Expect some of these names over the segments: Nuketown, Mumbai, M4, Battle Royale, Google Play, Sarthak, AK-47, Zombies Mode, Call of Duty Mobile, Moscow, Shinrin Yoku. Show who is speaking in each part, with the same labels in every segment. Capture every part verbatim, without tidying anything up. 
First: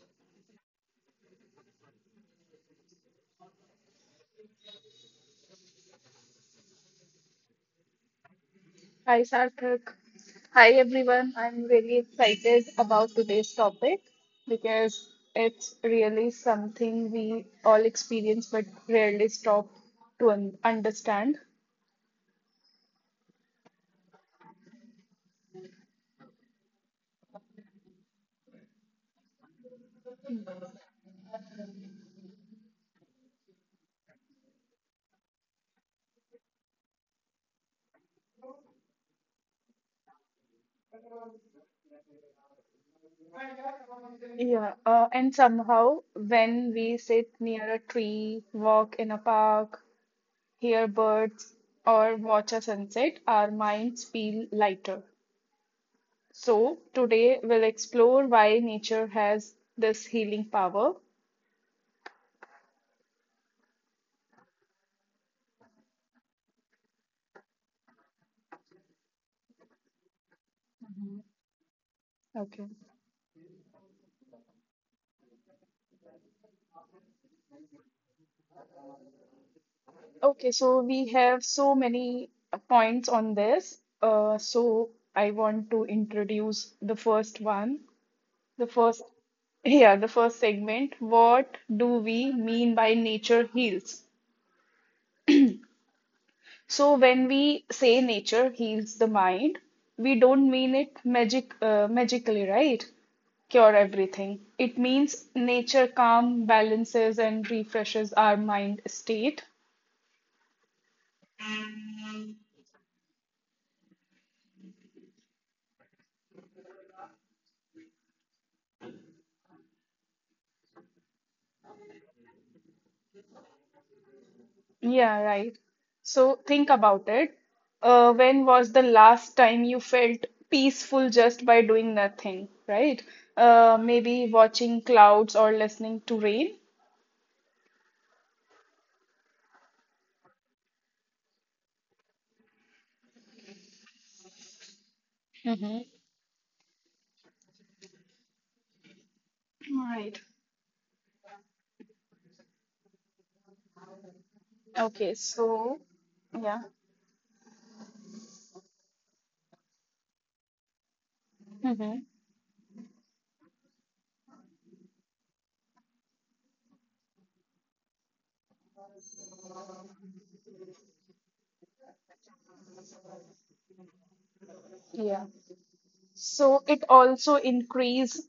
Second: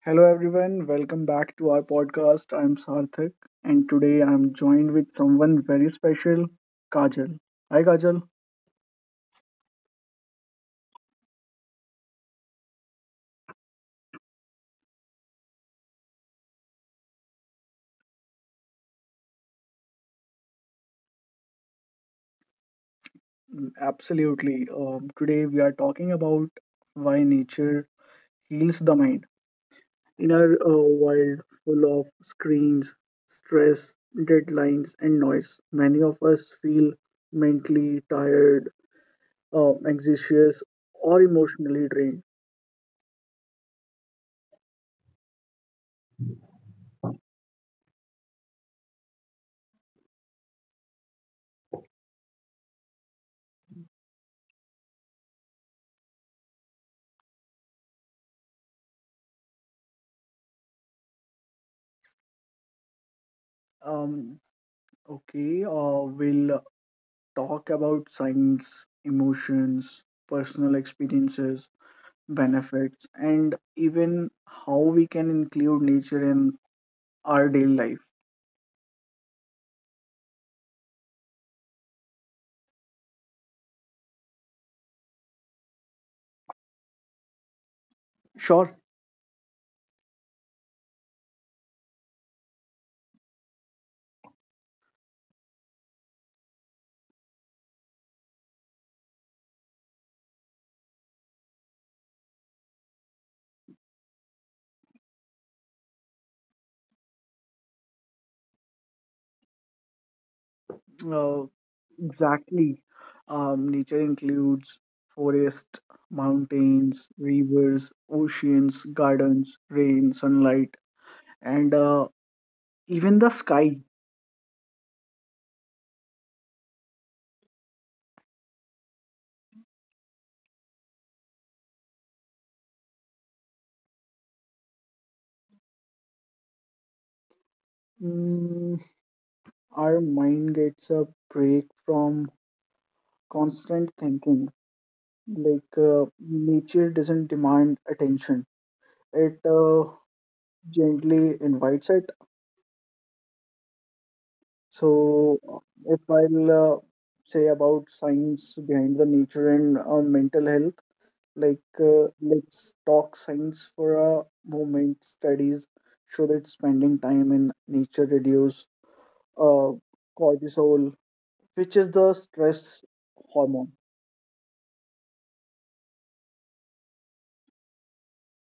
Speaker 1: Hello everyone, welcome back to our podcast. I'm Sarthak and today I'm joined with someone very special, Kajal. Hi Kajal.
Speaker 2: Hi, Sarthak. Hi, everyone. I'm really excited about today's topic because it's really something we all experience but rarely stop to un understand.
Speaker 1: Mm, absolutely. Um, today we are talking about why nature heals the mind. In our uh, world full of screens, stress, deadlines and noise, many of us feel mentally tired, uh, anxious or emotionally drained.
Speaker 2: Yeah, uh, and somehow when we sit near a tree, walk in a park, hear birds, or watch a sunset, our minds feel lighter. So today we'll explore why nature has this healing power.
Speaker 1: Um, okay, uh, we'll talk about science, emotions, personal experiences,
Speaker 2: Okay.
Speaker 1: benefits, and even how we can include nature in our daily life.
Speaker 2: Okay, so we have so many uh, points on this. Uh, so I want to introduce the first one. The
Speaker 1: Sure,
Speaker 2: first, yeah, the first segment. What do we mean by nature heals? So when we say nature heals the mind, we don't mean it magic, uh, magically, right? Cure everything. It means nature calm balances and refreshes our mind state.
Speaker 1: uh, exactly. Um, nature includes forest, mountains, rivers, oceans, gardens, rain, sunlight, and uh, even the sky.
Speaker 2: Yeah, right. So think about it. Uh, when was the last time you felt peaceful just by doing nothing, right? Uh, maybe watching clouds or listening to rain.
Speaker 1: Mm, our mind gets a break from constant thinking. Like uh,
Speaker 2: Mm-hmm.
Speaker 1: nature doesn't demand attention; it uh,
Speaker 2: Right.
Speaker 1: gently invites it.
Speaker 2: Okay,
Speaker 1: So, uh, if
Speaker 2: so
Speaker 1: I'll uh,
Speaker 2: yeah.
Speaker 1: say about science behind the nature and uh, mental health, like uh,
Speaker 2: Mm-hmm.
Speaker 1: let's talk science for a moment. Studies show that spending time in nature reduce uh, cortisol, which is the stress hormone.
Speaker 2: Yeah. So it also increase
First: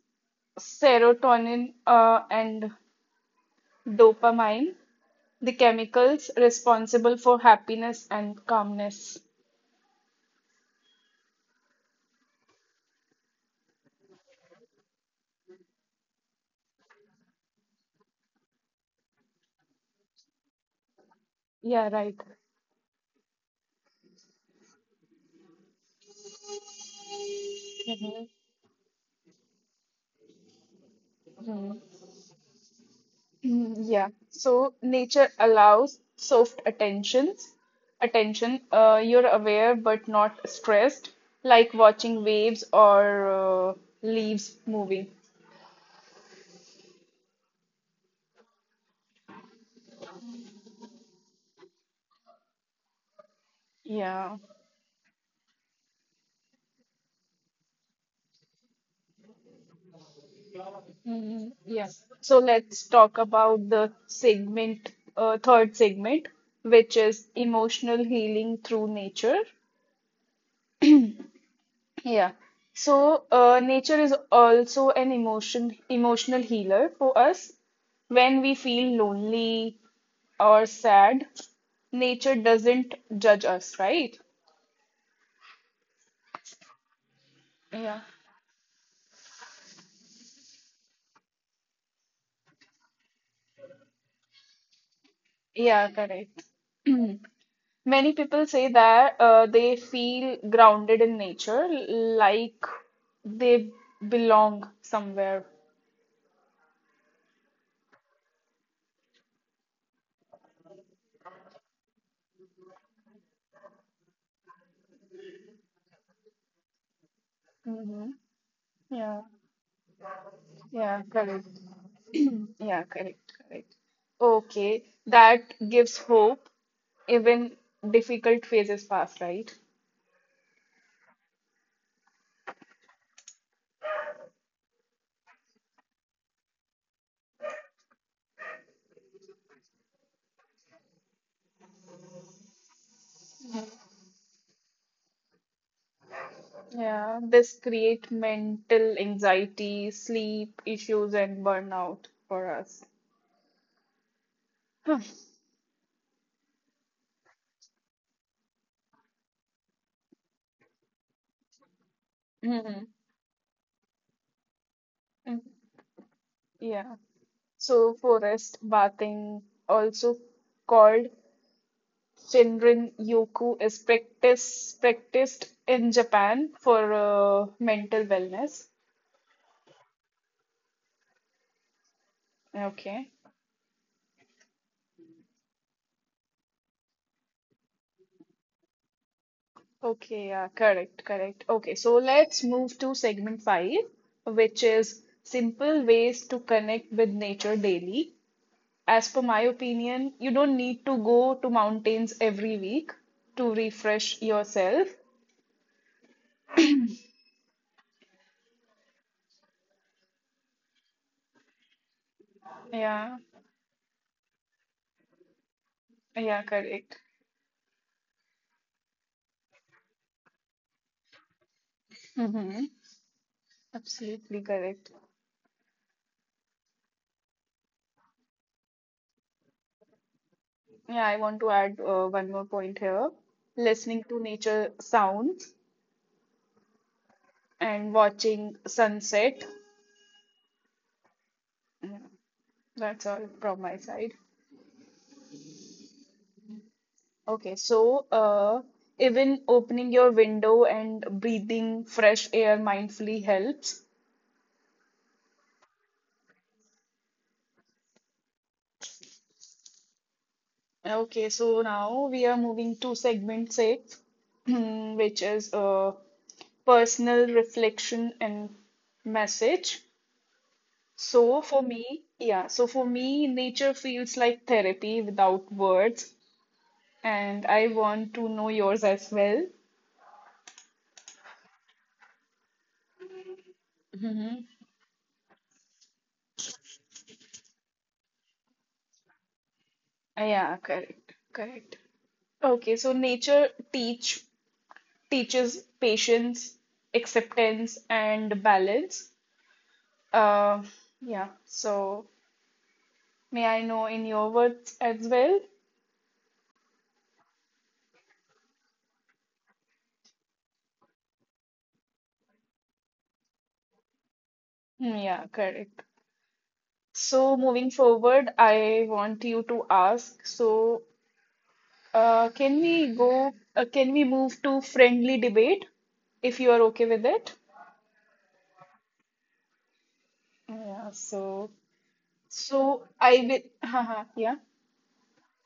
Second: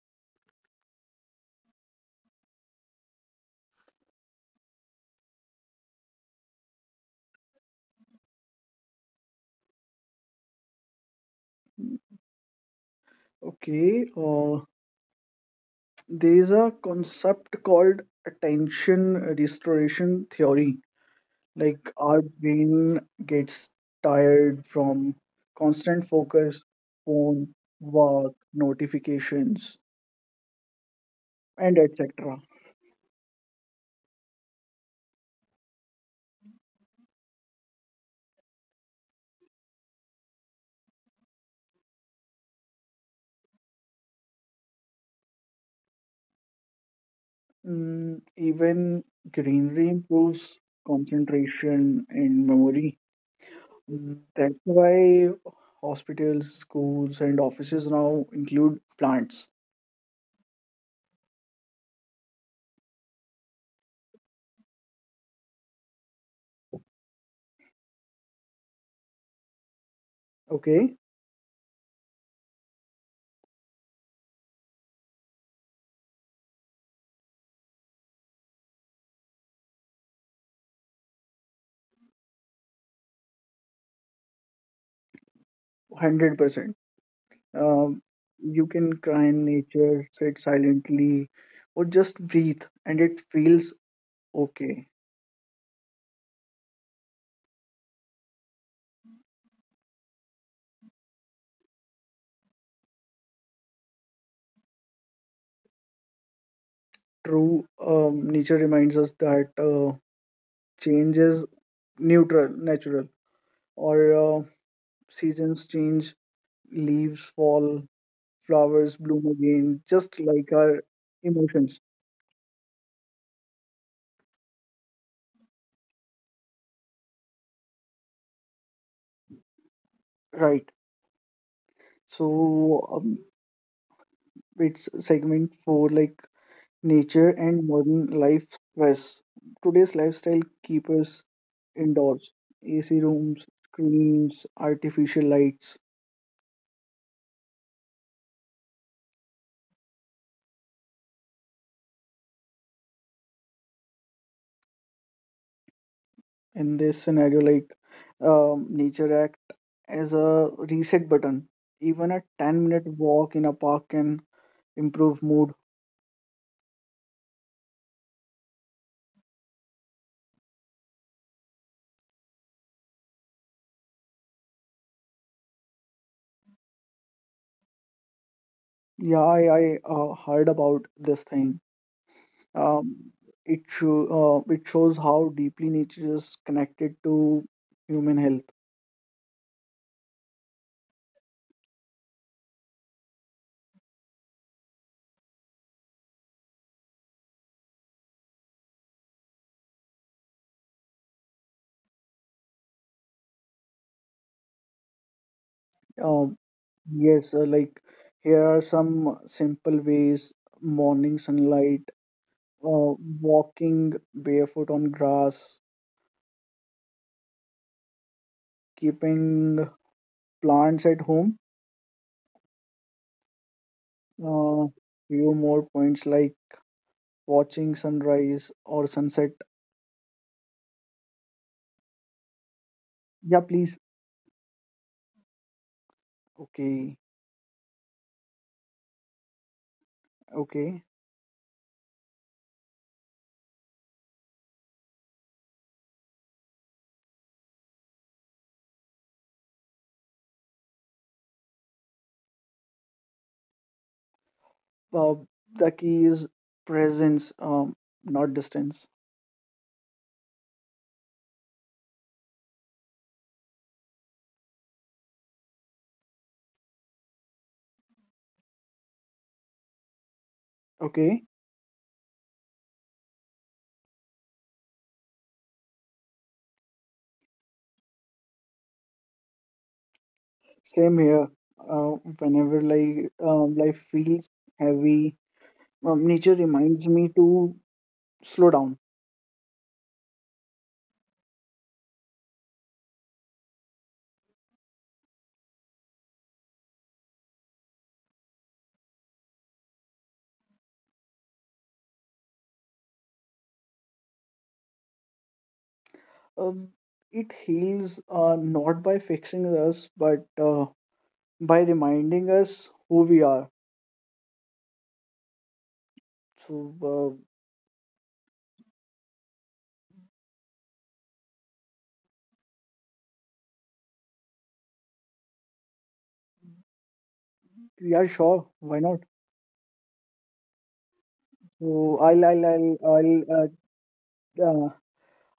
Speaker 2: serotonin uh, and dopamine, the chemicals responsible for happiness and calmness.
Speaker 1: Mm, okay, uh, there is a concept called attention restoration theory. Like
Speaker 2: Yeah,
Speaker 1: our
Speaker 2: right.
Speaker 1: brain gets tired from constant focus, phone, work,
Speaker 2: Mm-hmm.
Speaker 1: notifications, and et cetera.
Speaker 2: Mm, yeah, so nature allows soft attentions, attention. Uh, you're aware but not stressed, like watching waves or uh, leaves moving.
Speaker 1: Mm, even greenery improves concentration and memory. Mm, That's
Speaker 2: Yeah.
Speaker 1: why hospitals, schools, and offices now include plants.
Speaker 2: Mm, yeah. So let's talk about the segment, uh, third segment, which is emotional healing through nature.
Speaker 1: Okay,
Speaker 2: Yeah. So, uh, nature is also an emotion emotional healer for us. When we feel lonely or sad, nature doesn't judge us, right?
Speaker 1: one hundred percent. Um,
Speaker 2: Yeah.
Speaker 1: you can cry in nature, sit silently, or just breathe, and it feels okay.
Speaker 2: Yeah, correct. Many people say that uh, they feel grounded in nature, like they belong somewhere.
Speaker 1: True, um, nature reminds us that uh, change is neutral, natural, or uh, seasons change, leaves fall,
Speaker 2: Hmm.
Speaker 1: flowers bloom
Speaker 2: Yeah,
Speaker 1: again, just like our
Speaker 2: yeah, correct.
Speaker 1: emotions,
Speaker 2: Yeah, correct, correct. Okay, that gives hope even difficult phases pass, right?
Speaker 1: right? So, um, it's segment four, like nature and modern life stress. Today's lifestyle keeps us indoors. A C rooms, screens, artificial lights.
Speaker 2: Yeah, this create mental anxiety, sleep issues, and burnout for us. Huh.
Speaker 1: In this scenario, like um, nature act as a reset button. Even a 10 minute
Speaker 2: Mhm.
Speaker 1: walk in a park can improve mood.
Speaker 2: Mhm. Yeah. So forest bathing, also called Shinrin Yoku, is practice practiced in Japan for uh, mental wellness.
Speaker 1: Yeah, I, I uh, heard about this thing.
Speaker 2: Okay.
Speaker 1: Um, it, sho- uh, it shows how deeply nature is connected to human health.
Speaker 2: Okay, yeah, correct, correct. Okay, so let's move to segment five, which is simple ways to connect with nature daily. As per my opinion, you don't need to go to mountains every week to refresh yourself.
Speaker 1: Um, yes, uh, like here are some simple ways: morning sunlight, uh,
Speaker 2: Yeah,
Speaker 1: walking barefoot on grass,
Speaker 2: yeah, correct.
Speaker 1: keeping plants at home.
Speaker 2: Mm-hmm. Absolutely
Speaker 1: Uh,
Speaker 2: correct.
Speaker 1: Few more points like watching sunrise or sunset.
Speaker 2: Yeah, I want to add uh, one more point here.
Speaker 1: Yeah, please.
Speaker 2: Listening to nature sounds
Speaker 1: Okay,
Speaker 2: and watching sunset.
Speaker 1: okay.
Speaker 2: Yeah, that's all from my side. Okay, so uh, even opening your window and breathing fresh air mindfully helps.
Speaker 1: Uh, the key is presence, um, not distance.
Speaker 2: Okay, so now we are moving to segment six, which is uh, personal reflection and message.
Speaker 1: Okay,
Speaker 2: So for me, yeah, so for me, nature feels like therapy without words, and I want to know yours as well.
Speaker 1: same here. Uh, whenever like um, life feels
Speaker 2: Hmm.
Speaker 1: heavy, um, nature reminds me to slow down.
Speaker 2: Yeah, correct, correct. Okay, so nature teach teaches patience, acceptance, and balance. Uh, yeah, so may I know in your words as well?
Speaker 1: Um, it heals uh, not by fixing us, but uh, by reminding us who we are.
Speaker 2: Mm, yeah, correct.
Speaker 1: So, uh,
Speaker 2: So moving forward, I want you to ask. So, uh, can we go, uh, can we move to friendly debate if you are okay with it?
Speaker 1: yeah, sure, why not?
Speaker 2: Yeah, so
Speaker 1: So, I'll, I'll, I'll,
Speaker 2: so I
Speaker 1: I'll,
Speaker 2: will
Speaker 1: uh,
Speaker 2: haha, yeah.
Speaker 1: uh,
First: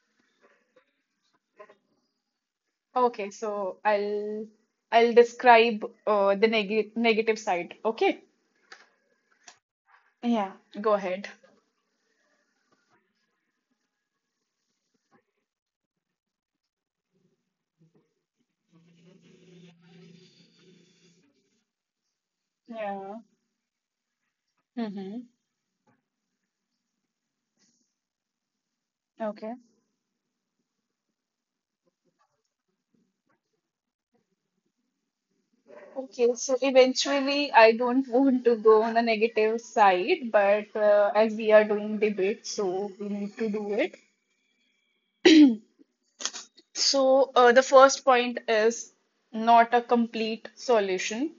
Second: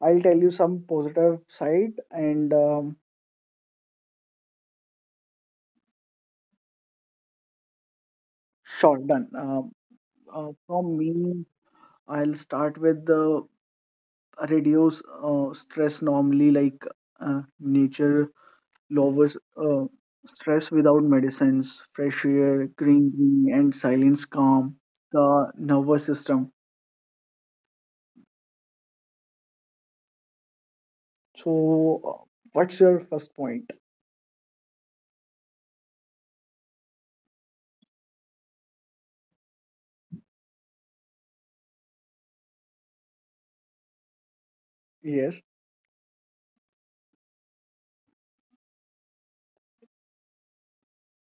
Speaker 1: I'll tell you some positive side and um,
Speaker 2: Okay, so I'll I'll describe uh, the neg negative side, okay?
Speaker 1: sure, done. Um uh,
Speaker 2: Yeah. Go
Speaker 1: from
Speaker 2: ahead.
Speaker 1: me, I'll start with the reduce uh, stress normally, like uh, nature lowers uh, stress without medicines, fresh air, green,
Speaker 2: Yeah.
Speaker 1: green, and silence calm
Speaker 2: Mm-hmm.
Speaker 1: the nervous system.
Speaker 2: Okay.
Speaker 1: So, uh, what's your first point?
Speaker 2: Okay, so eventually, I don't want to go on the negative side, but uh, as we are doing debate, so we need to do it.
Speaker 1: Yes.
Speaker 2: So, uh, the first point is not a complete solution,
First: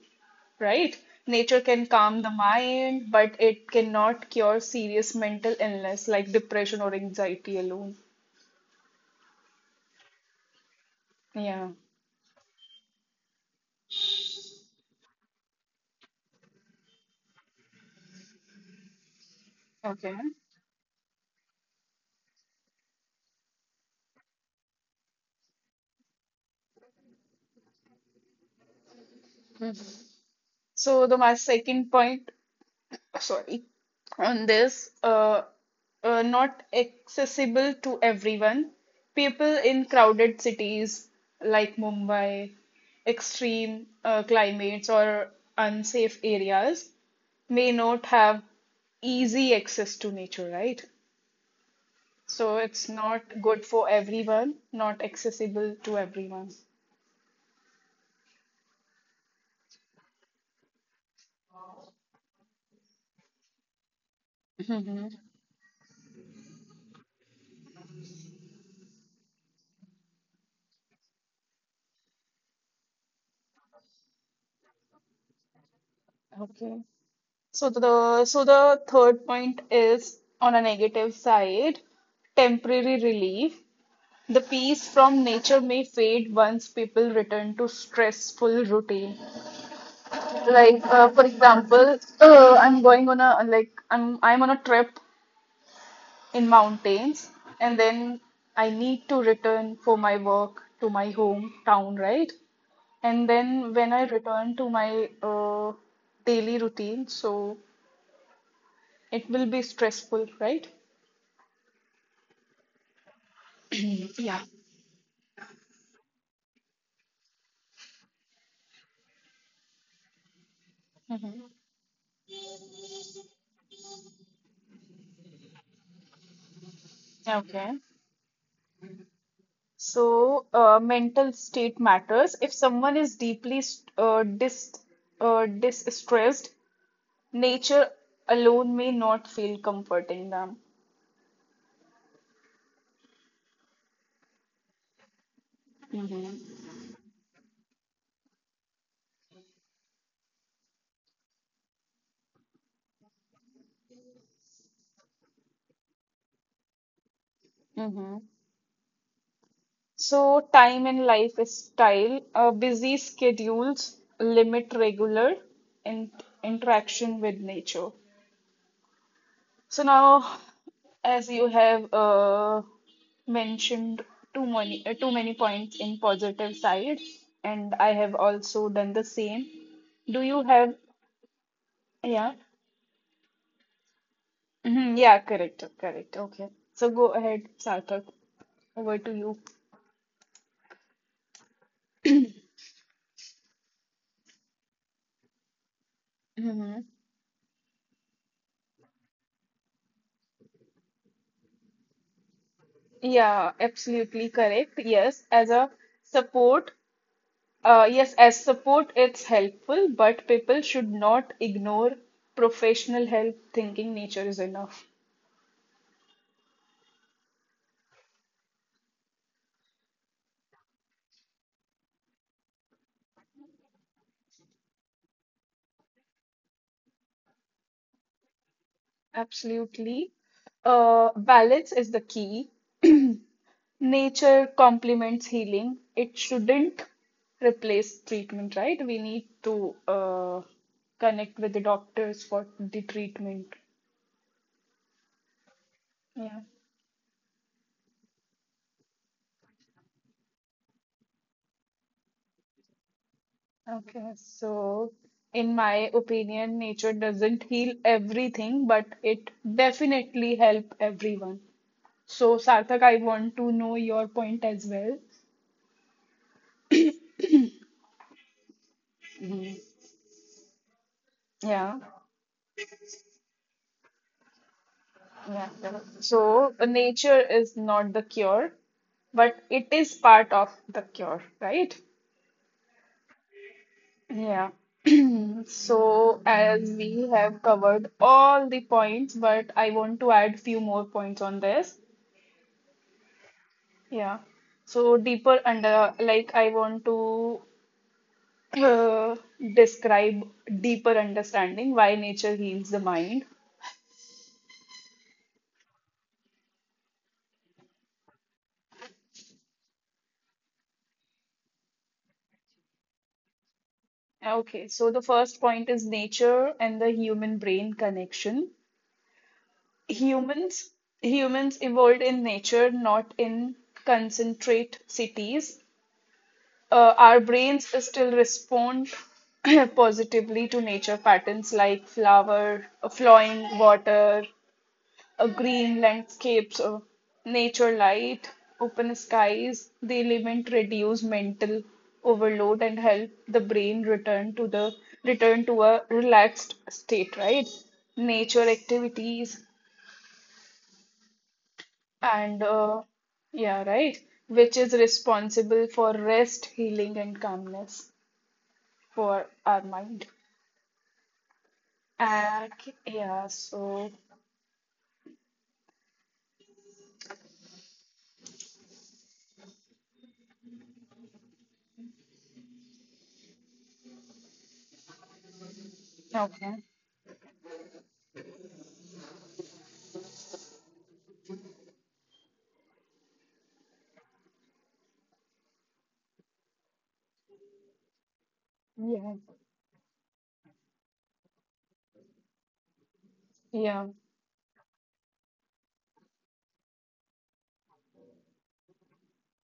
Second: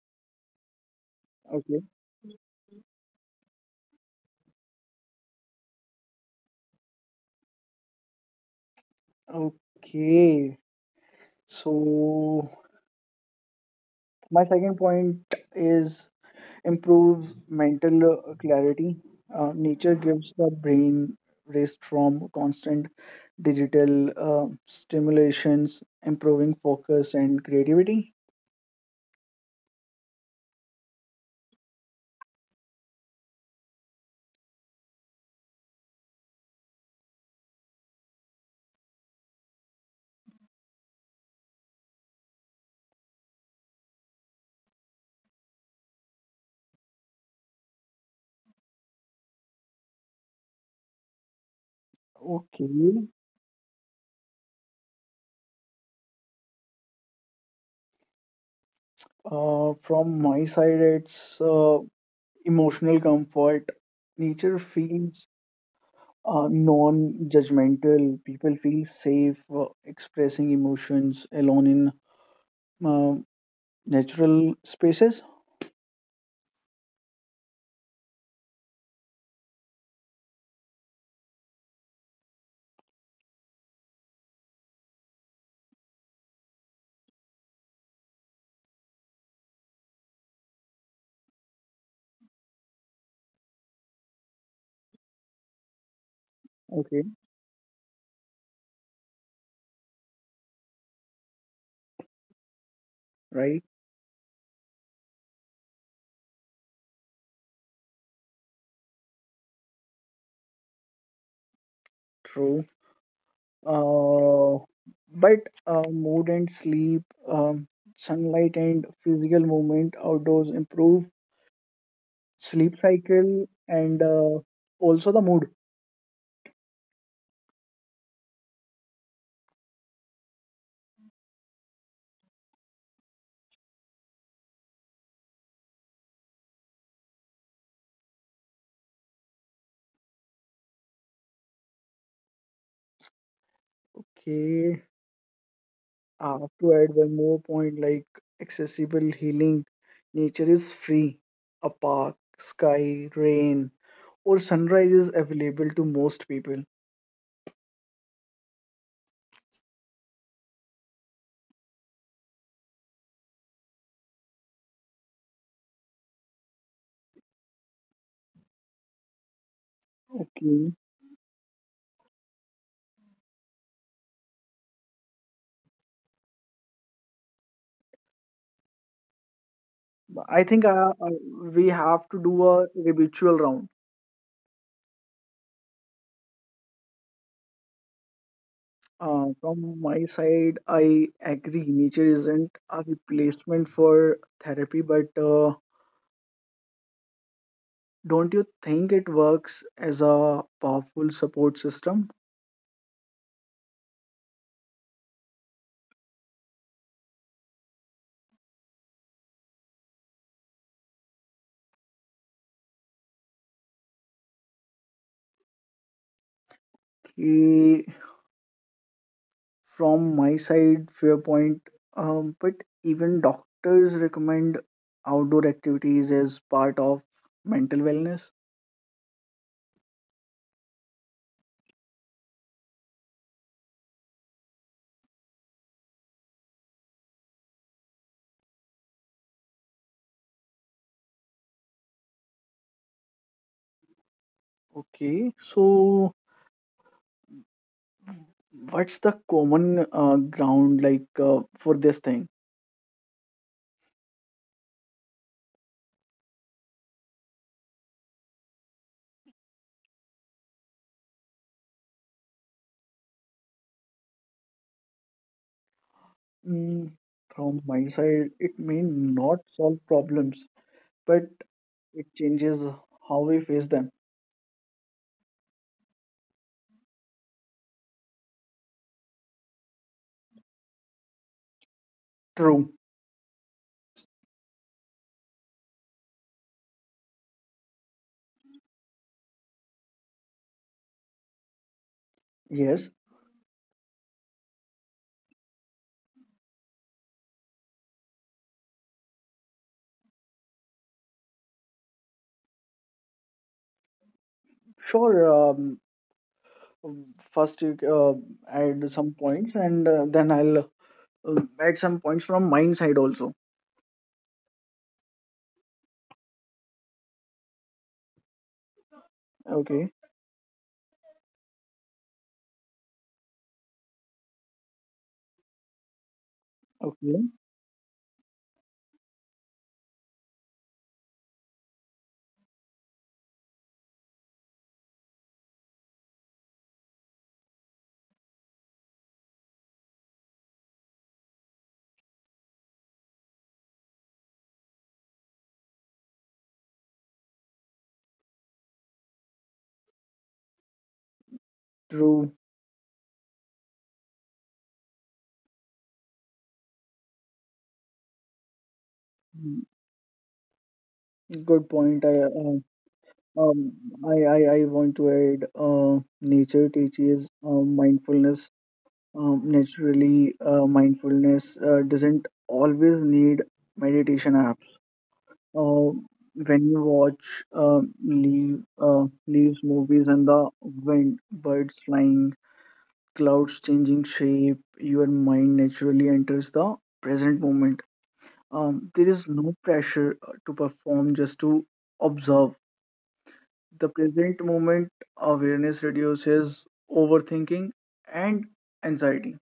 Speaker 2: right? Nature
Speaker 1: Okay.
Speaker 2: can calm the mind, but it cannot cure serious mental illness like depression or anxiety alone.
Speaker 1: Okay.
Speaker 2: Yeah.
Speaker 1: So, my second point is improves mental uh, clarity. Uh, nature
Speaker 2: Okay.
Speaker 1: gives the brain rest from constant digital uh, stimulations, improving focus and creativity.
Speaker 2: Mhm. So, the my second point, sorry, on this, uh, uh, not accessible to everyone. People in crowded cities like Mumbai, extreme uh, climates, or unsafe areas may not have easy access to nature, right? So
Speaker 1: Okay.
Speaker 2: it's not good for everyone, not accessible to everyone.
Speaker 1: Uh, from my side, it's uh, emotional comfort. Nature feels
Speaker 2: Mhm.
Speaker 1: uh, non-judgmental. People feel safe uh, expressing emotions alone in uh, natural spaces.
Speaker 2: Okay. So the so the third point is on a negative side, temporary relief. The peace from nature may fade once people return to stressful routine. Like, uh, for example, uh, I'm going on a like I'm I'm on a trip
Speaker 1: Okay,
Speaker 2: in mountains, and then I need to return for my work to my hometown,
Speaker 1: right,
Speaker 2: right? And then when I return to my uh, daily routine, so it will be stressful, right?
Speaker 1: true. Uh,
Speaker 2: Yeah.
Speaker 1: but uh, mood and sleep, um, sunlight and physical movement outdoors improve
Speaker 2: Hmm.
Speaker 1: sleep cycle and uh, also the mood.
Speaker 2: Okay. So, uh, mental state matters. If someone is deeply st- uh, dis uh, distressed, nature alone may not feel comforting them.
Speaker 1: Okay. Uh, to
Speaker 2: Mm-hmm.
Speaker 1: add one more point, like accessible healing, nature is free. A park, sky, rain, or sunrise is available to most people.
Speaker 2: Hmm. So, time and lifestyle, uh, busy schedules limit regular in interaction with nature. So
Speaker 1: Okay,
Speaker 2: now, as you have uh, mentioned too many uh, too many points in positive side, and I have also done the same.
Speaker 1: I
Speaker 2: Do
Speaker 1: think
Speaker 2: you
Speaker 1: uh, uh,
Speaker 2: have,
Speaker 1: we have to do a
Speaker 2: yeah?
Speaker 1: ritual round.
Speaker 2: Mhm, yeah, correct, correct. Okay. So go ahead, Sarthak. Over
Speaker 1: Uh,
Speaker 2: to you.
Speaker 1: from my side, I agree. Nature isn't a replacement for therapy, but uh,
Speaker 2: Hmm.
Speaker 1: don't you think it works as a powerful support system?
Speaker 2: Yeah, absolutely correct. Yes, as a support, uh, yes, as support, it's helpful, but people should not ignore professional help thinking nature is enough.
Speaker 1: कि from my side viewpoint, um, but even doctors recommend outdoor activities as part of mental wellness.
Speaker 2: Absolutely. Uh, balance is the key. Nature complements healing. It shouldn't replace treatment, right? We need to uh, connect with the doctors for the treatment.
Speaker 1: Okay, so
Speaker 2: Yeah.
Speaker 1: what's the common uh, ground like uh, for this thing?
Speaker 2: Okay. So, in my opinion, nature doesn't heal everything, but it definitely help everyone. So, Sarthak, I want to know your point as well.
Speaker 1: mm, from my side, it may not
Speaker 2: Mhm.
Speaker 1: solve problems but
Speaker 2: Yeah.
Speaker 1: it changes how we face them.
Speaker 2: Yeah. So nature is not the cure, but it is part of the cure, right?
Speaker 1: True.
Speaker 2: Yeah. So as we have covered all the points, but I want to add few more points on this.
Speaker 1: Yes,
Speaker 2: Yeah. So deeper under like I want to uh, describe deeper understanding why nature heals the mind.
Speaker 1: sure. Um, first you uh, add some points and uh, then I'll uh, at some points from mine side also.
Speaker 2: Okay, so the first point is nature and the human brain connection.
Speaker 1: Okay.
Speaker 2: Humans humans evolved in nature, not in concentrate cities. Uh, our
Speaker 1: Okay.
Speaker 2: brains still respond positively to nature patterns like flower, uh, flowing water, uh, green landscapes, uh, nature light, open skies. The element reduce mental overload and help the brain return to the return to a relaxed state, right? Nature activities.
Speaker 1: True.
Speaker 2: And uh, yeah, right, which is responsible for rest, healing, and calmness for our
Speaker 1: Mm,
Speaker 2: mind.
Speaker 1: Good point. I
Speaker 2: And
Speaker 1: uh,
Speaker 2: yeah,
Speaker 1: um
Speaker 2: so
Speaker 1: I, I I want to add uh nature teaches uh, mindfulness. Um, naturally, uh, mindfulness uh, doesn't always need meditation apps. Uh,
Speaker 2: okay,
Speaker 1: when you watch uh, leave uh, leaves movies and the wind, birds flying, clouds changing shape, your mind naturally enters the present moment. Um, there
Speaker 2: yeah,
Speaker 1: is no pressure uh, to perform, just to observe.
Speaker 2: yeah,
Speaker 1: The present moment awareness reduces overthinking and anxiety.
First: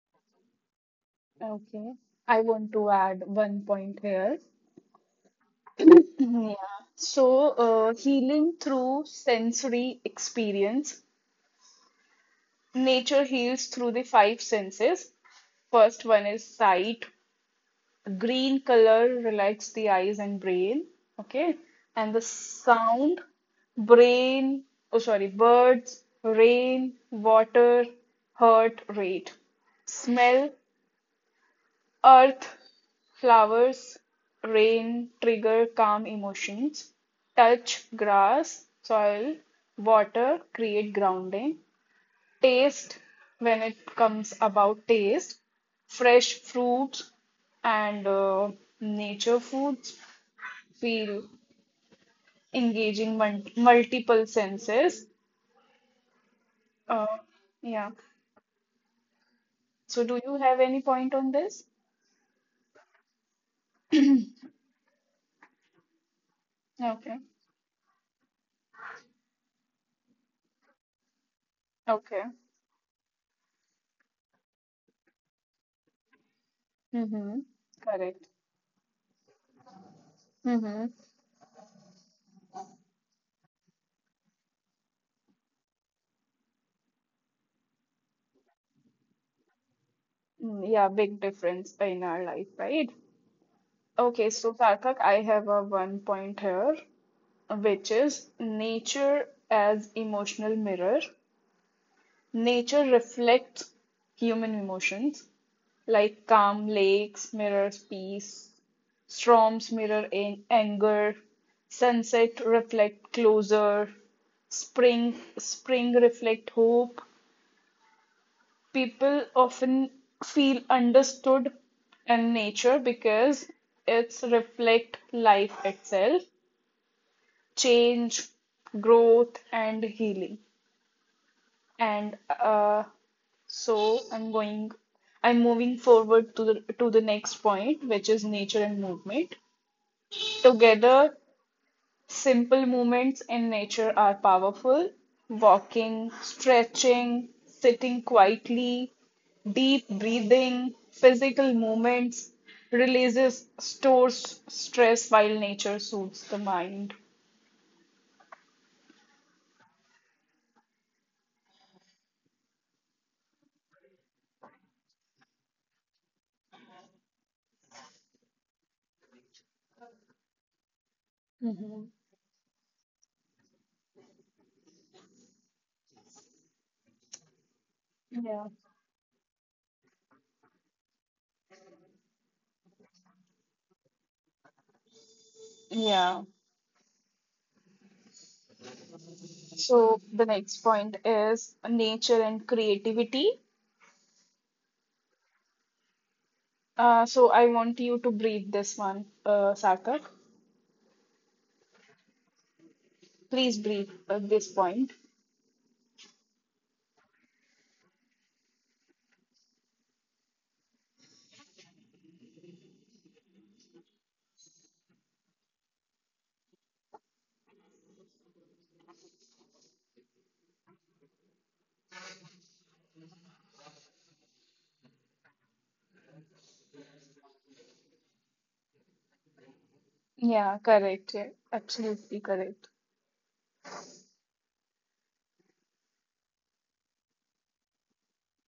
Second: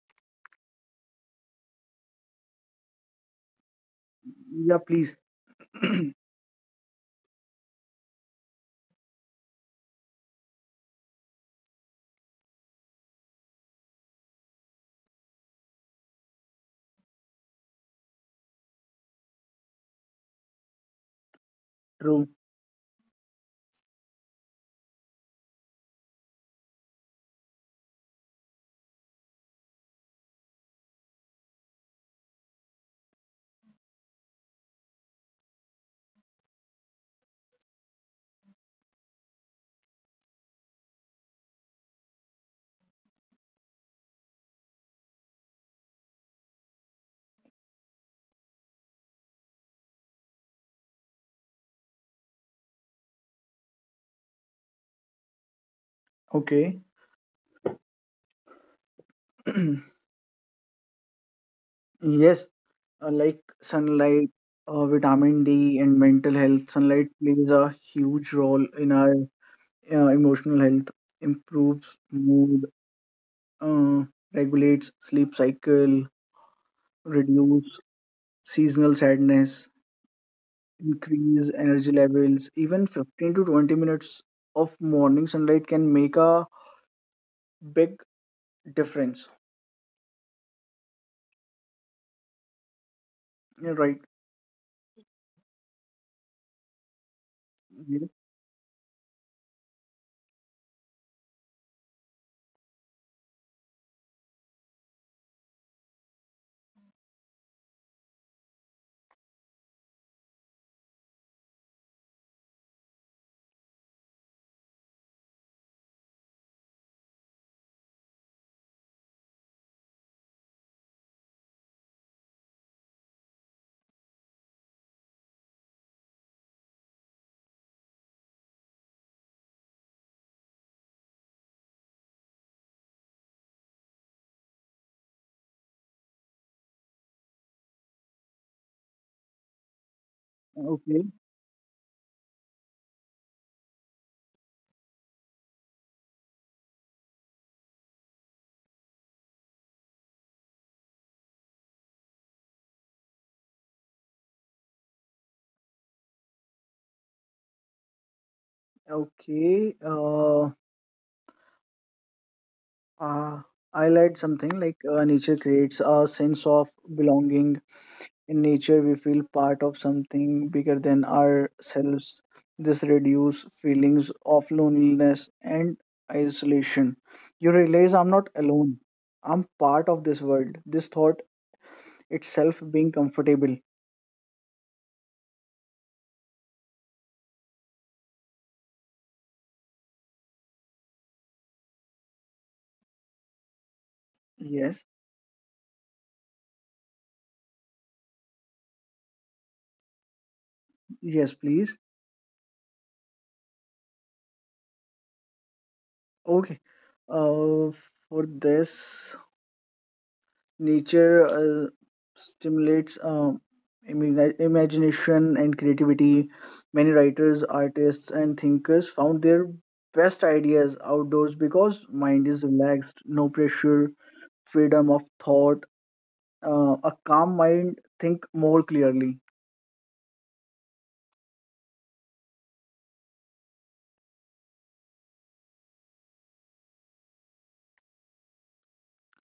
Speaker 2: okay. I want to add one point here.
Speaker 1: Yeah, please.
Speaker 2: Yeah. So, uh, healing through sensory experience. Nature heals through the five senses. First one is sight: green color relax the eyes and brain. Okay. And the
Speaker 1: True.
Speaker 2: sound, brain, oh, sorry, birds, rain, water, heart rate. Smell, earth, flowers, rain, trigger calm emotions. Touch, grass, soil, water, create grounding. Taste, when it comes about taste, fresh fruits and uh, nature foods feel engaging mul- multiple senses.
Speaker 1: Okay.
Speaker 2: uh, yeah, so do you have any point on this?
Speaker 1: Yes, uh, like sunlight, uh, vitamin D, and mental health, sunlight
Speaker 2: Okay.
Speaker 1: plays a huge role in our uh, emotional health, improves
Speaker 2: Okay.
Speaker 1: mood, uh, regulates sleep cycle,
Speaker 2: Mm-hmm.
Speaker 1: reduce
Speaker 2: Correct.
Speaker 1: seasonal sadness,
Speaker 2: Mm-hmm.
Speaker 1: increase energy levels. Even fifteen to twenty minutes of morning sunlight can make a big difference.
Speaker 2: Mm, yeah, big difference in our life, right?
Speaker 1: Yeah, right.
Speaker 2: Okay, so Sarthak, I have a one point here, which
Speaker 1: Yeah.
Speaker 2: is nature as emotional mirror. Nature reflects human emotions, like calm lakes mirrors peace, storms mirror an- anger, sunset reflect closure, spring spring reflect hope. People often feel understood in nature because it's reflect life itself, change, growth, and healing. And uh, so I'm going, I'm moving forward to the to the next point, which is nature and movement.
Speaker 1: Okay.
Speaker 2: Together, simple movements in nature are powerful. Walking, stretching, sitting quietly, deep breathing, physical movements releases stores stress while nature soothes the mind.
Speaker 1: Okay. Uh, uh, I'll add something like uh, nature creates a sense of belonging. In nature, we feel part of something bigger than ourselves.
Speaker 2: Mhm.
Speaker 1: This reduces feelings of loneliness and isolation. You realize I'm not alone.
Speaker 2: Yeah.
Speaker 1: I'm part of this world. This thought itself being comfortable.
Speaker 2: Yeah. So the next point is nature and creativity.
Speaker 1: Yes,
Speaker 2: Uh, so I want you to breathe this one, uh, Sarthak.
Speaker 1: yes, please.
Speaker 2: Please breathe uh, this point.
Speaker 1: Okay. Uh, for this, nature uh, stimulates um, imagina- imagination and creativity. Many writers, artists, and thinkers found their best ideas outdoors because mind is relaxed, no pressure, freedom of thought. Uh, a calm mind think more clearly.
Speaker 2: Yeah, correct. Yeah, absolutely correct.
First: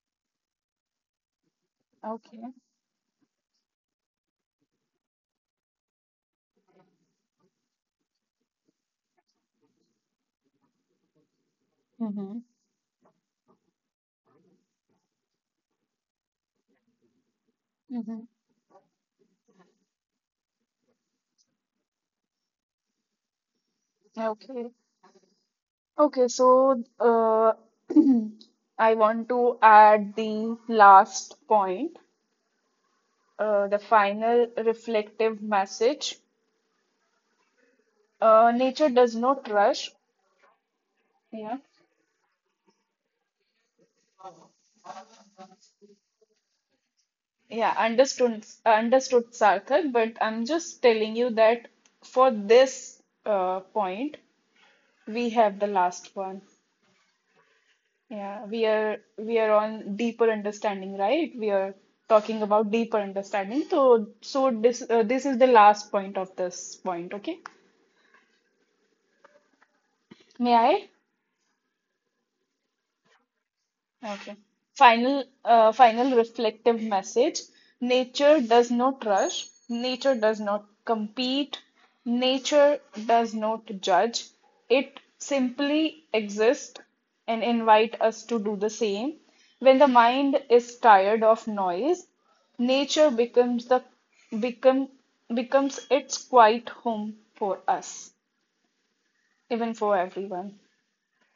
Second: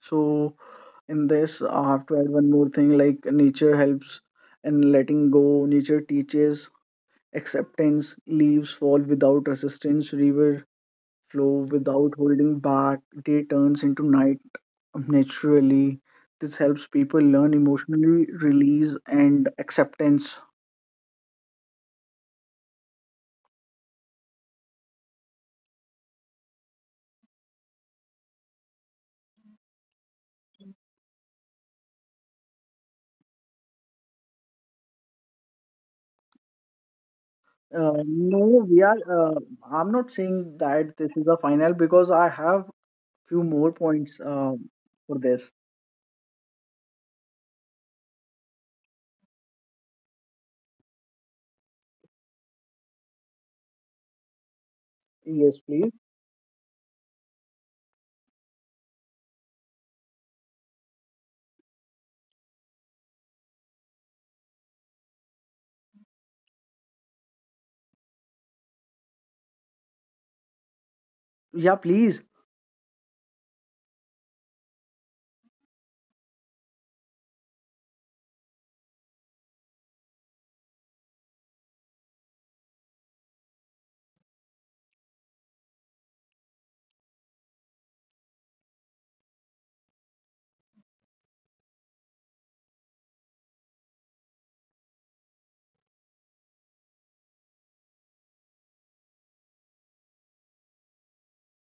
Speaker 1: So in this I have to add
Speaker 2: Okay.
Speaker 1: one more thing, like nature helps in letting go. Nature teaches acceptance. Leaves fall without resistance, river flow without
Speaker 2: Mm-hmm.
Speaker 1: holding back, day turns into night naturally. This helps people learn
Speaker 2: Mm-hmm.
Speaker 1: emotionally release and acceptance.
Speaker 2: Okay. Okay. So uh, I want to add the last point, uh, the final reflective message.
Speaker 1: Uh,
Speaker 2: Uh,
Speaker 1: no,
Speaker 2: nature
Speaker 1: we
Speaker 2: does
Speaker 1: are
Speaker 2: not
Speaker 1: uh,
Speaker 2: rush.
Speaker 1: I'm not saying that this
Speaker 2: Yeah.
Speaker 1: is the final because I have few more points uh, for this.
Speaker 2: Yeah, understood, understood, Sarthak, but I'm just telling you that for this uh, point, we have the
Speaker 1: Yes,
Speaker 2: last
Speaker 1: please.
Speaker 2: one. Yeah, we are we are on deeper understanding, right? We are talking about deeper understanding. So so this uh, this is the last point of this point, okay? May I?
Speaker 1: Yeah, please.
Speaker 2: Okay. Final, uh, final reflective message. Nature does not rush. Nature does not compete. Nature does not judge. It simply exists and invite us to do the same. When the mind is tired of noise, nature becomes the become becomes its quiet home for us, even for everyone.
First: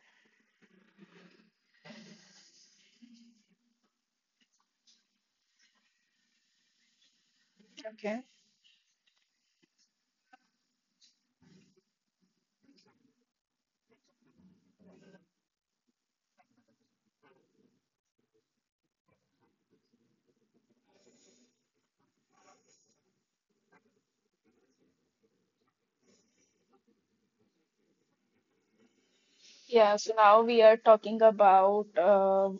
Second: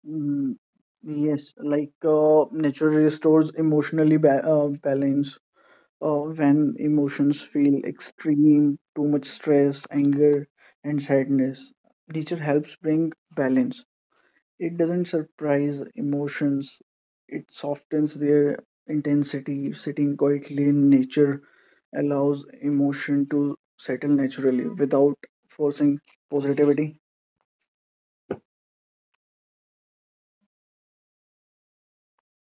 Speaker 1: Mm, yes, like uh, nature restores emotionally ba- uh, balance uh, when emotions feel
Speaker 2: Okay.
Speaker 1: extreme, too much stress, anger, and sadness. Nature helps bring balance. It doesn't surprise emotions, it softens their intensity. Sitting quietly in nature allows emotion to settle naturally without forcing positivity,
Speaker 2: Yeah, so now we are talking about uh,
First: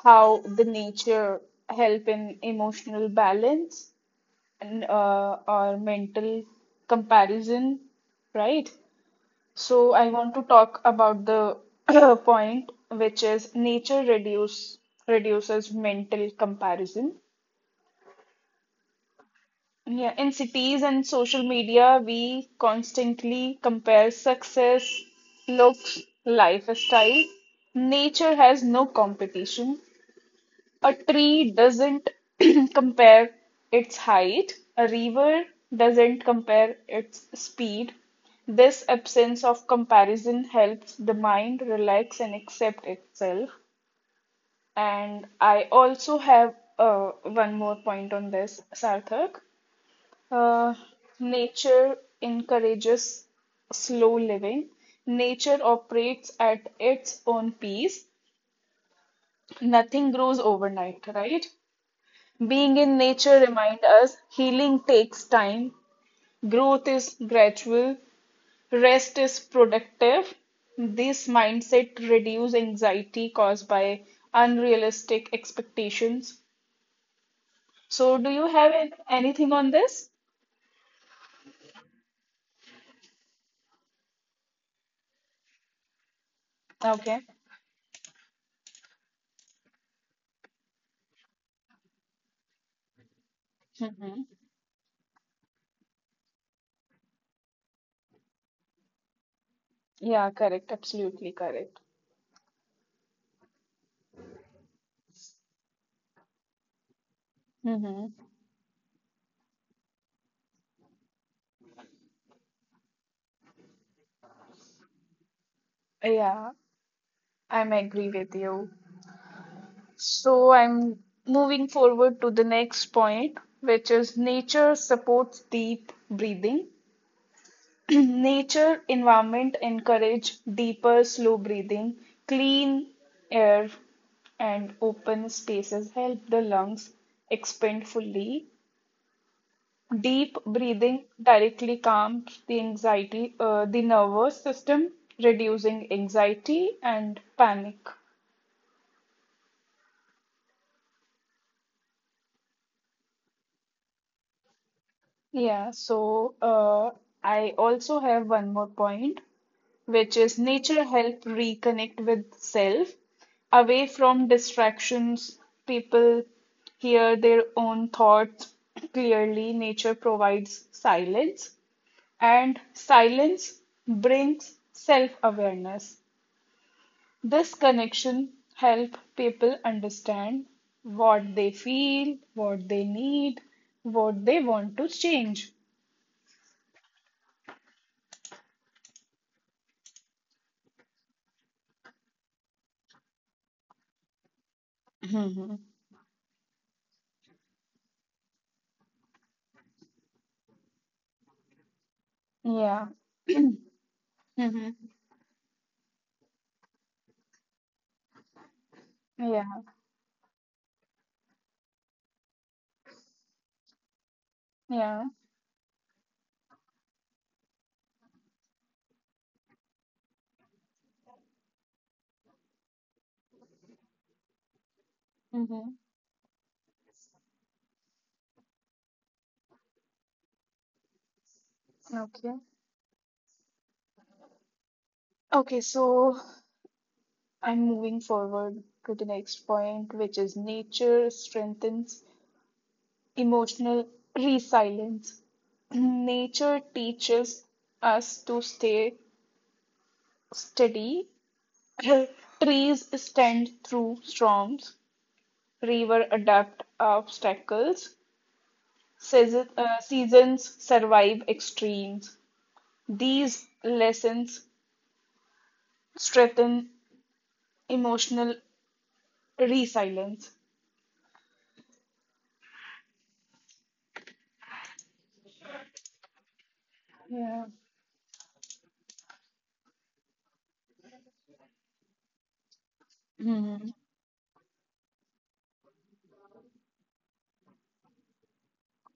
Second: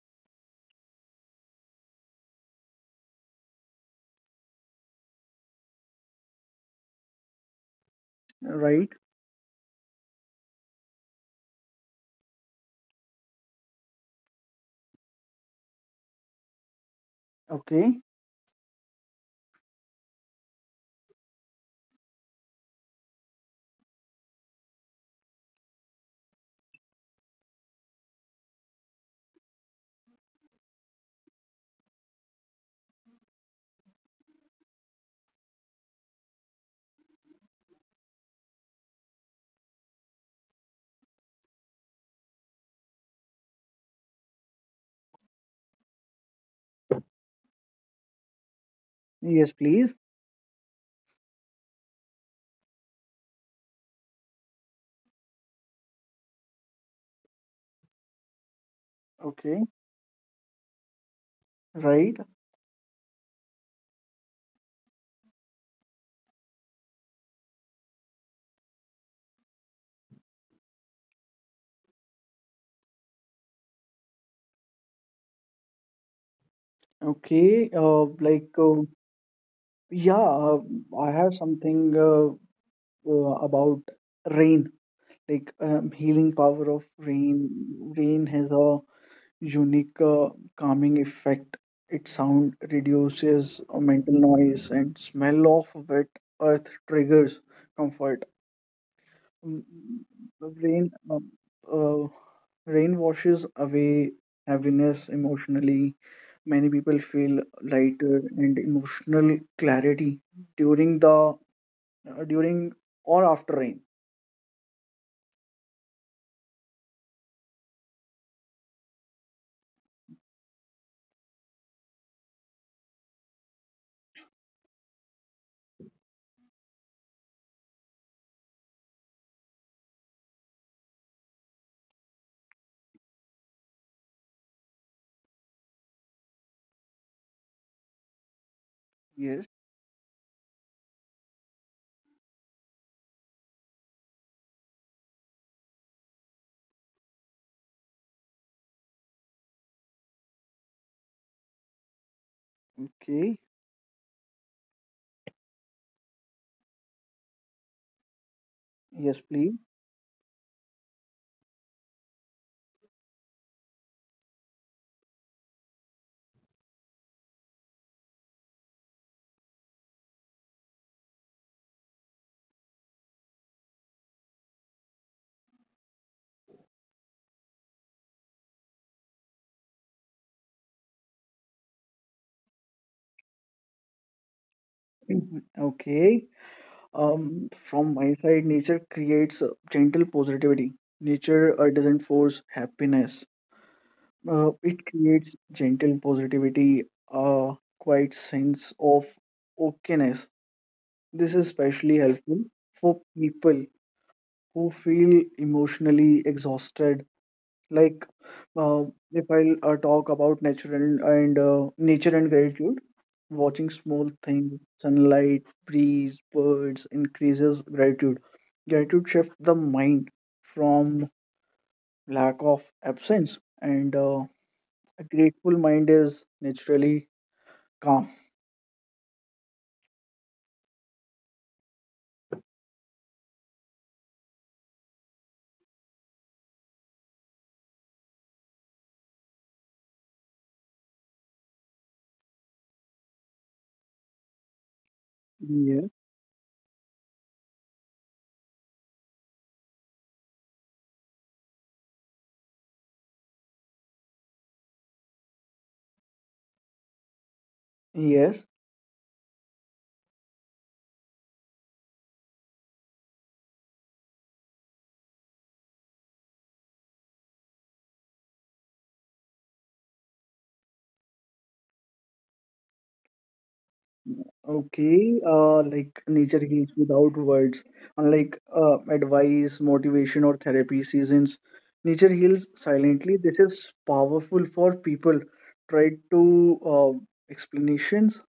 Speaker 2: how the nature help in emotional balance and uh, our mental comparison, right?
Speaker 1: right?
Speaker 2: So I want to talk about the point which is nature reduce reduces mental comparison.
Speaker 1: Okay,
Speaker 2: Yeah, in cities and social media, we constantly compare success, looks, lifestyle. Nature has no competition. A tree doesn't compare its height, a river doesn't compare its speed. This absence of comparison helps the mind relax and accept itself. And I also have uh, one more point on this,
Speaker 1: yes,
Speaker 2: Sarthak.
Speaker 1: please.
Speaker 2: Uh, nature encourages slow living. Nature operates at its own pace.
Speaker 1: Okay,
Speaker 2: Nothing grows overnight, right?
Speaker 1: right.
Speaker 2: Being in nature reminds us healing takes time, growth is gradual, rest is productive. This mindset reduces anxiety caused by unrealistic expectations.
Speaker 1: Okay, uh, like
Speaker 2: So,
Speaker 1: uh,
Speaker 2: do you have an- anything
Speaker 1: yeah,
Speaker 2: on
Speaker 1: uh,
Speaker 2: this?
Speaker 1: I have something uh, uh, about rain, like um, healing power of rain.
Speaker 2: Okay.
Speaker 1: Rain has a unique uh, calming effect. Its sound reduces uh, mental noise, and smell of wet earth triggers comfort. Mm, mm, mm, rain
Speaker 2: Yeah,
Speaker 1: um,
Speaker 2: correct. Absolutely
Speaker 1: uh,
Speaker 2: correct.
Speaker 1: rain washes away heaviness emotionally. Many people feel lighter and
Speaker 2: Mm-hmm.
Speaker 1: emotional clarity during the uh, during or after rain.
Speaker 2: Yeah, I'm agree with you. So I'm moving forward to the next point, which is nature supports deep breathing. Nature environment encourage deeper, slow breathing, clean air, and open spaces help the lungs expand fully.
Speaker 1: Yes.
Speaker 2: Deep breathing directly calms the anxiety, uh, the nervous system, reducing anxiety and panic.
Speaker 1: Okay,
Speaker 2: Yeah, so uh, I also have one more point,
Speaker 1: yes, please.
Speaker 2: which is nature help reconnect with self away from distractions. People hear their own thoughts clearly. Nature provides silence, and silence brings self-awareness. This connection help people understand what they feel, what they need, what they want to change.
Speaker 1: Mhm. Okay. um from my side, nature creates uh, gentle positivity. Nature uh, doesn't force happiness. Uh, it creates gentle positivity, a quiet sense of okayness. This is especially helpful
Speaker 2: Yeah.
Speaker 1: for people
Speaker 2: Mm-hmm.
Speaker 1: who feel emotionally exhausted. Like, uh,
Speaker 2: Yeah.
Speaker 1: if I uh, talk about natural and uh, nature and gratitude, watching small things,
Speaker 2: Yeah.
Speaker 1: sunlight, breeze, birds increases gratitude. Gratitude shifts the mind from lack of absence, and uh, a
Speaker 2: Mm-hmm.
Speaker 1: grateful mind is naturally calm.
Speaker 2: Okay. Okay, so I'm moving forward to the next point, which is nature strengthens emotional resilience.
Speaker 1: Yeah.
Speaker 2: Nature teaches us to stay steady. Trees stand through storms. River adapt obstacles.
Speaker 1: Yes.
Speaker 2: Season, uh, seasons survive extremes. These lessons strengthen emotional resilience.
Speaker 1: Okay. Uh, like nature heals
Speaker 2: Yeah.
Speaker 1: without words. Unlike uh, advice, motivation, or therapy seasons, nature heals
Speaker 2: Mm-hmm.
Speaker 1: silently. This is powerful for people. Try to uh, explanations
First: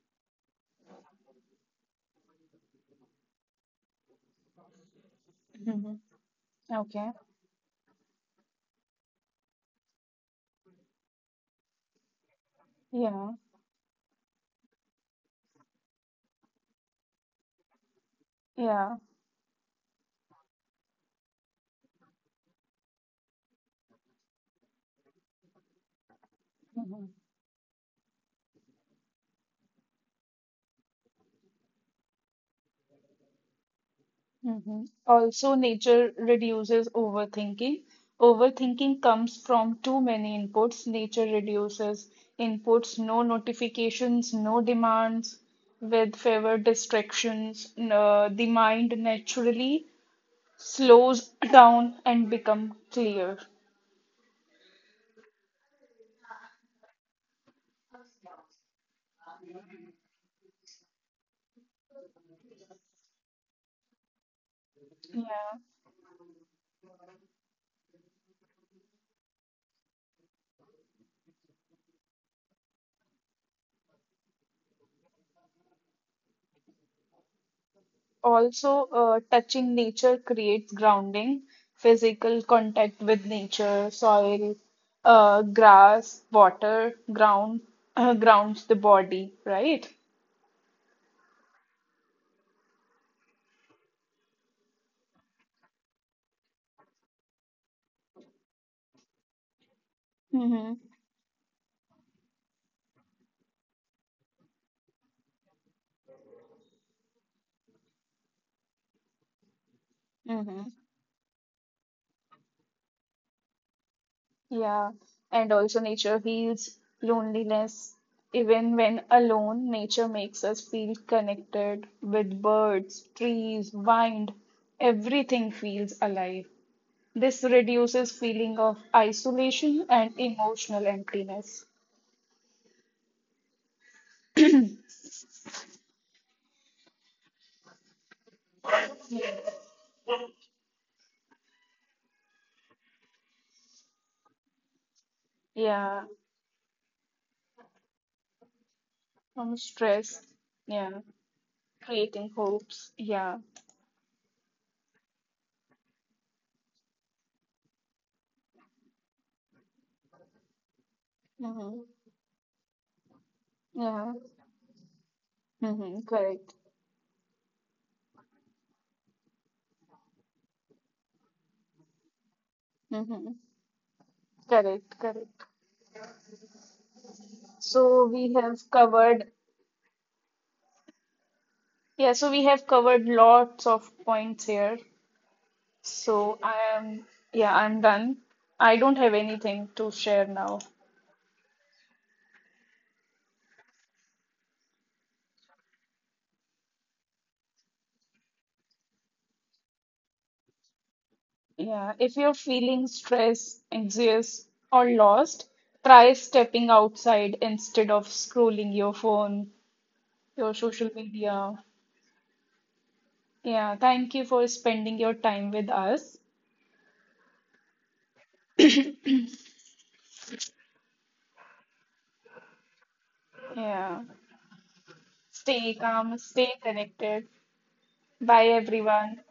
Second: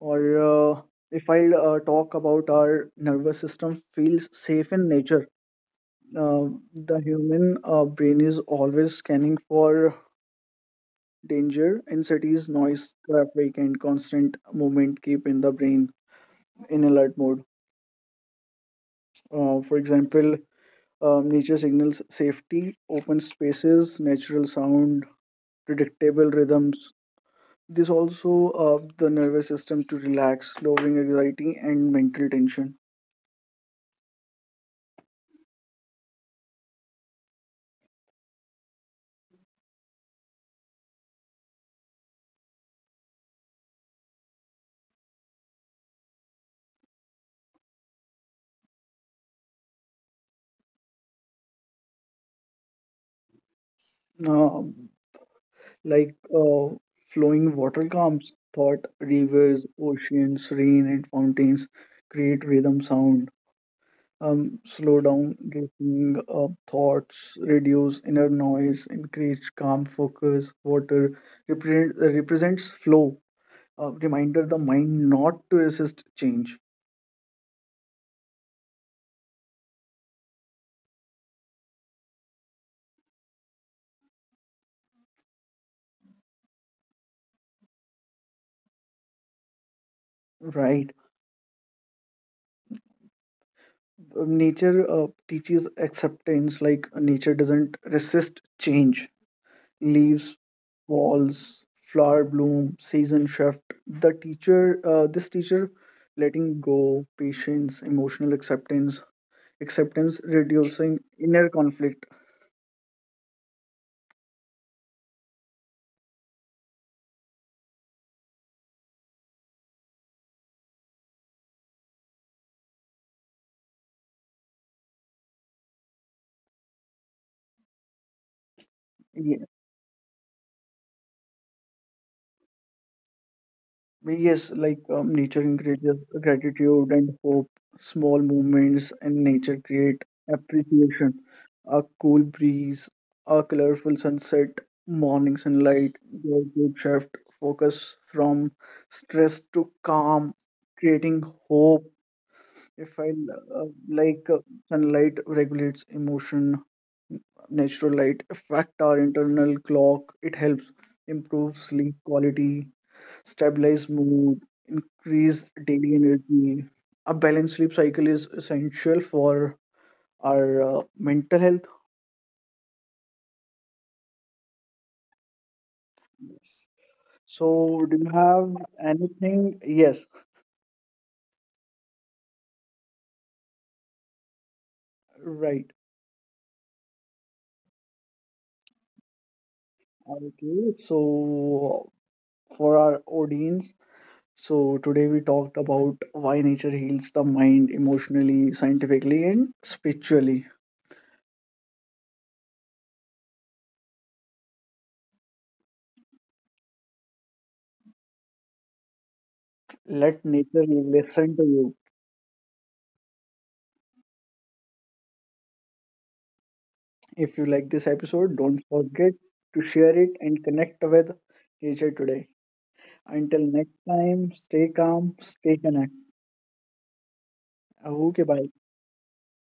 Speaker 1: or uh, if I uh, talk about our nervous system feels safe in nature.
Speaker 2: Mm-hmm.
Speaker 1: Uh, the
Speaker 2: Okay.
Speaker 1: human uh, brain is always scanning for danger in noise,
Speaker 2: Yeah.
Speaker 1: traffic, and constant movement keep in the brain in alert mode.
Speaker 2: Yeah.
Speaker 1: Uh, for example, um, nature signals safety, open spaces, natural sound, predictable rhythms. This also uh, the nervous system to relax, lowering anxiety and mental tension.
Speaker 2: Mm-hmm. Also, nature reduces overthinking. Overthinking comes from too many inputs. Nature reduces inputs, no notifications, no demands, with fewer distractions. N- uh, the mind naturally slows down and become clear.
Speaker 1: Uh, like uh, flowing water calms thought, rivers, oceans, rain, and fountains create rhythm sound, um, slow down
Speaker 2: Yeah.
Speaker 1: waking up thoughts, reduce inner noise, increase calm focus. Water represent, uh, represents flow, uh, reminder the mind not to resist change.
Speaker 2: Also, uh, touching nature creates grounding, physical contact with nature, soil, uh, grass, water, ground, grounds the body, right?
Speaker 1: Right. Uh, Nature uh, teaches acceptance, like uh, nature doesn't resist change. Leaves,
Speaker 2: Mm-hmm.
Speaker 1: walls, flower bloom, season shift. The teacher, uh, this teacher, letting go, patience, emotional acceptance, acceptance reducing
Speaker 2: Mm-hmm.
Speaker 1: inner conflict.
Speaker 2: Yeah. And also, nature heals loneliness. Even when alone, nature makes us feel connected with birds, trees, wind. Everything feels alive. This reduces feeling of
Speaker 1: Ye-
Speaker 2: isolation and emotional emptiness.
Speaker 1: yes, like um, nature encourages gratitude and hope, small movements in nature create appreciation, a cool breeze, a colorful sunset, morning sunlight.
Speaker 2: Yeah,
Speaker 1: Gratitude shift focus from stress to
Speaker 2: from
Speaker 1: calm,
Speaker 2: stress.
Speaker 1: creating
Speaker 2: Yeah,
Speaker 1: hope.
Speaker 2: creating
Speaker 1: If I
Speaker 2: hopes.
Speaker 1: uh,
Speaker 2: Yeah.
Speaker 1: like uh, sunlight regulates emotion, natural light affect our internal clock. It helps improve sleep
Speaker 2: Hmm.
Speaker 1: quality, stabilize mood,
Speaker 2: Yeah.
Speaker 1: increase daily
Speaker 2: Hmm.
Speaker 1: energy.
Speaker 2: Correct.
Speaker 1: A balanced sleep cycle is essential for our uh, mental health.
Speaker 2: Hmm. Correct. Correct.
Speaker 1: Yes. So, do you
Speaker 2: So
Speaker 1: have
Speaker 2: we have
Speaker 1: anything?
Speaker 2: covered.
Speaker 1: Yes,
Speaker 2: Yeah. So we have covered lots of points here.
Speaker 1: right.
Speaker 2: So I am. Yeah, I'm done. I don't have anything to share
Speaker 1: Okay,
Speaker 2: now.
Speaker 1: so for our audience, so today we talked about why nature heals the mind emotionally, scientifically, and spiritually.
Speaker 2: Yeah, if you're feeling stressed, anxious, or lost, try stepping outside instead of scrolling your phone,
Speaker 1: Let
Speaker 2: your
Speaker 1: nature
Speaker 2: social
Speaker 1: listen to
Speaker 2: media.
Speaker 1: you.
Speaker 2: Yeah, thank you for spending your time with us.
Speaker 1: If you like this episode, don't forget to share it and connect with nature today. Until next
Speaker 2: Yeah,
Speaker 1: time, stay calm, stay
Speaker 2: stay
Speaker 1: connected.
Speaker 2: calm, stay connected.
Speaker 1: Okay, bye.
Speaker 2: Bye, everyone.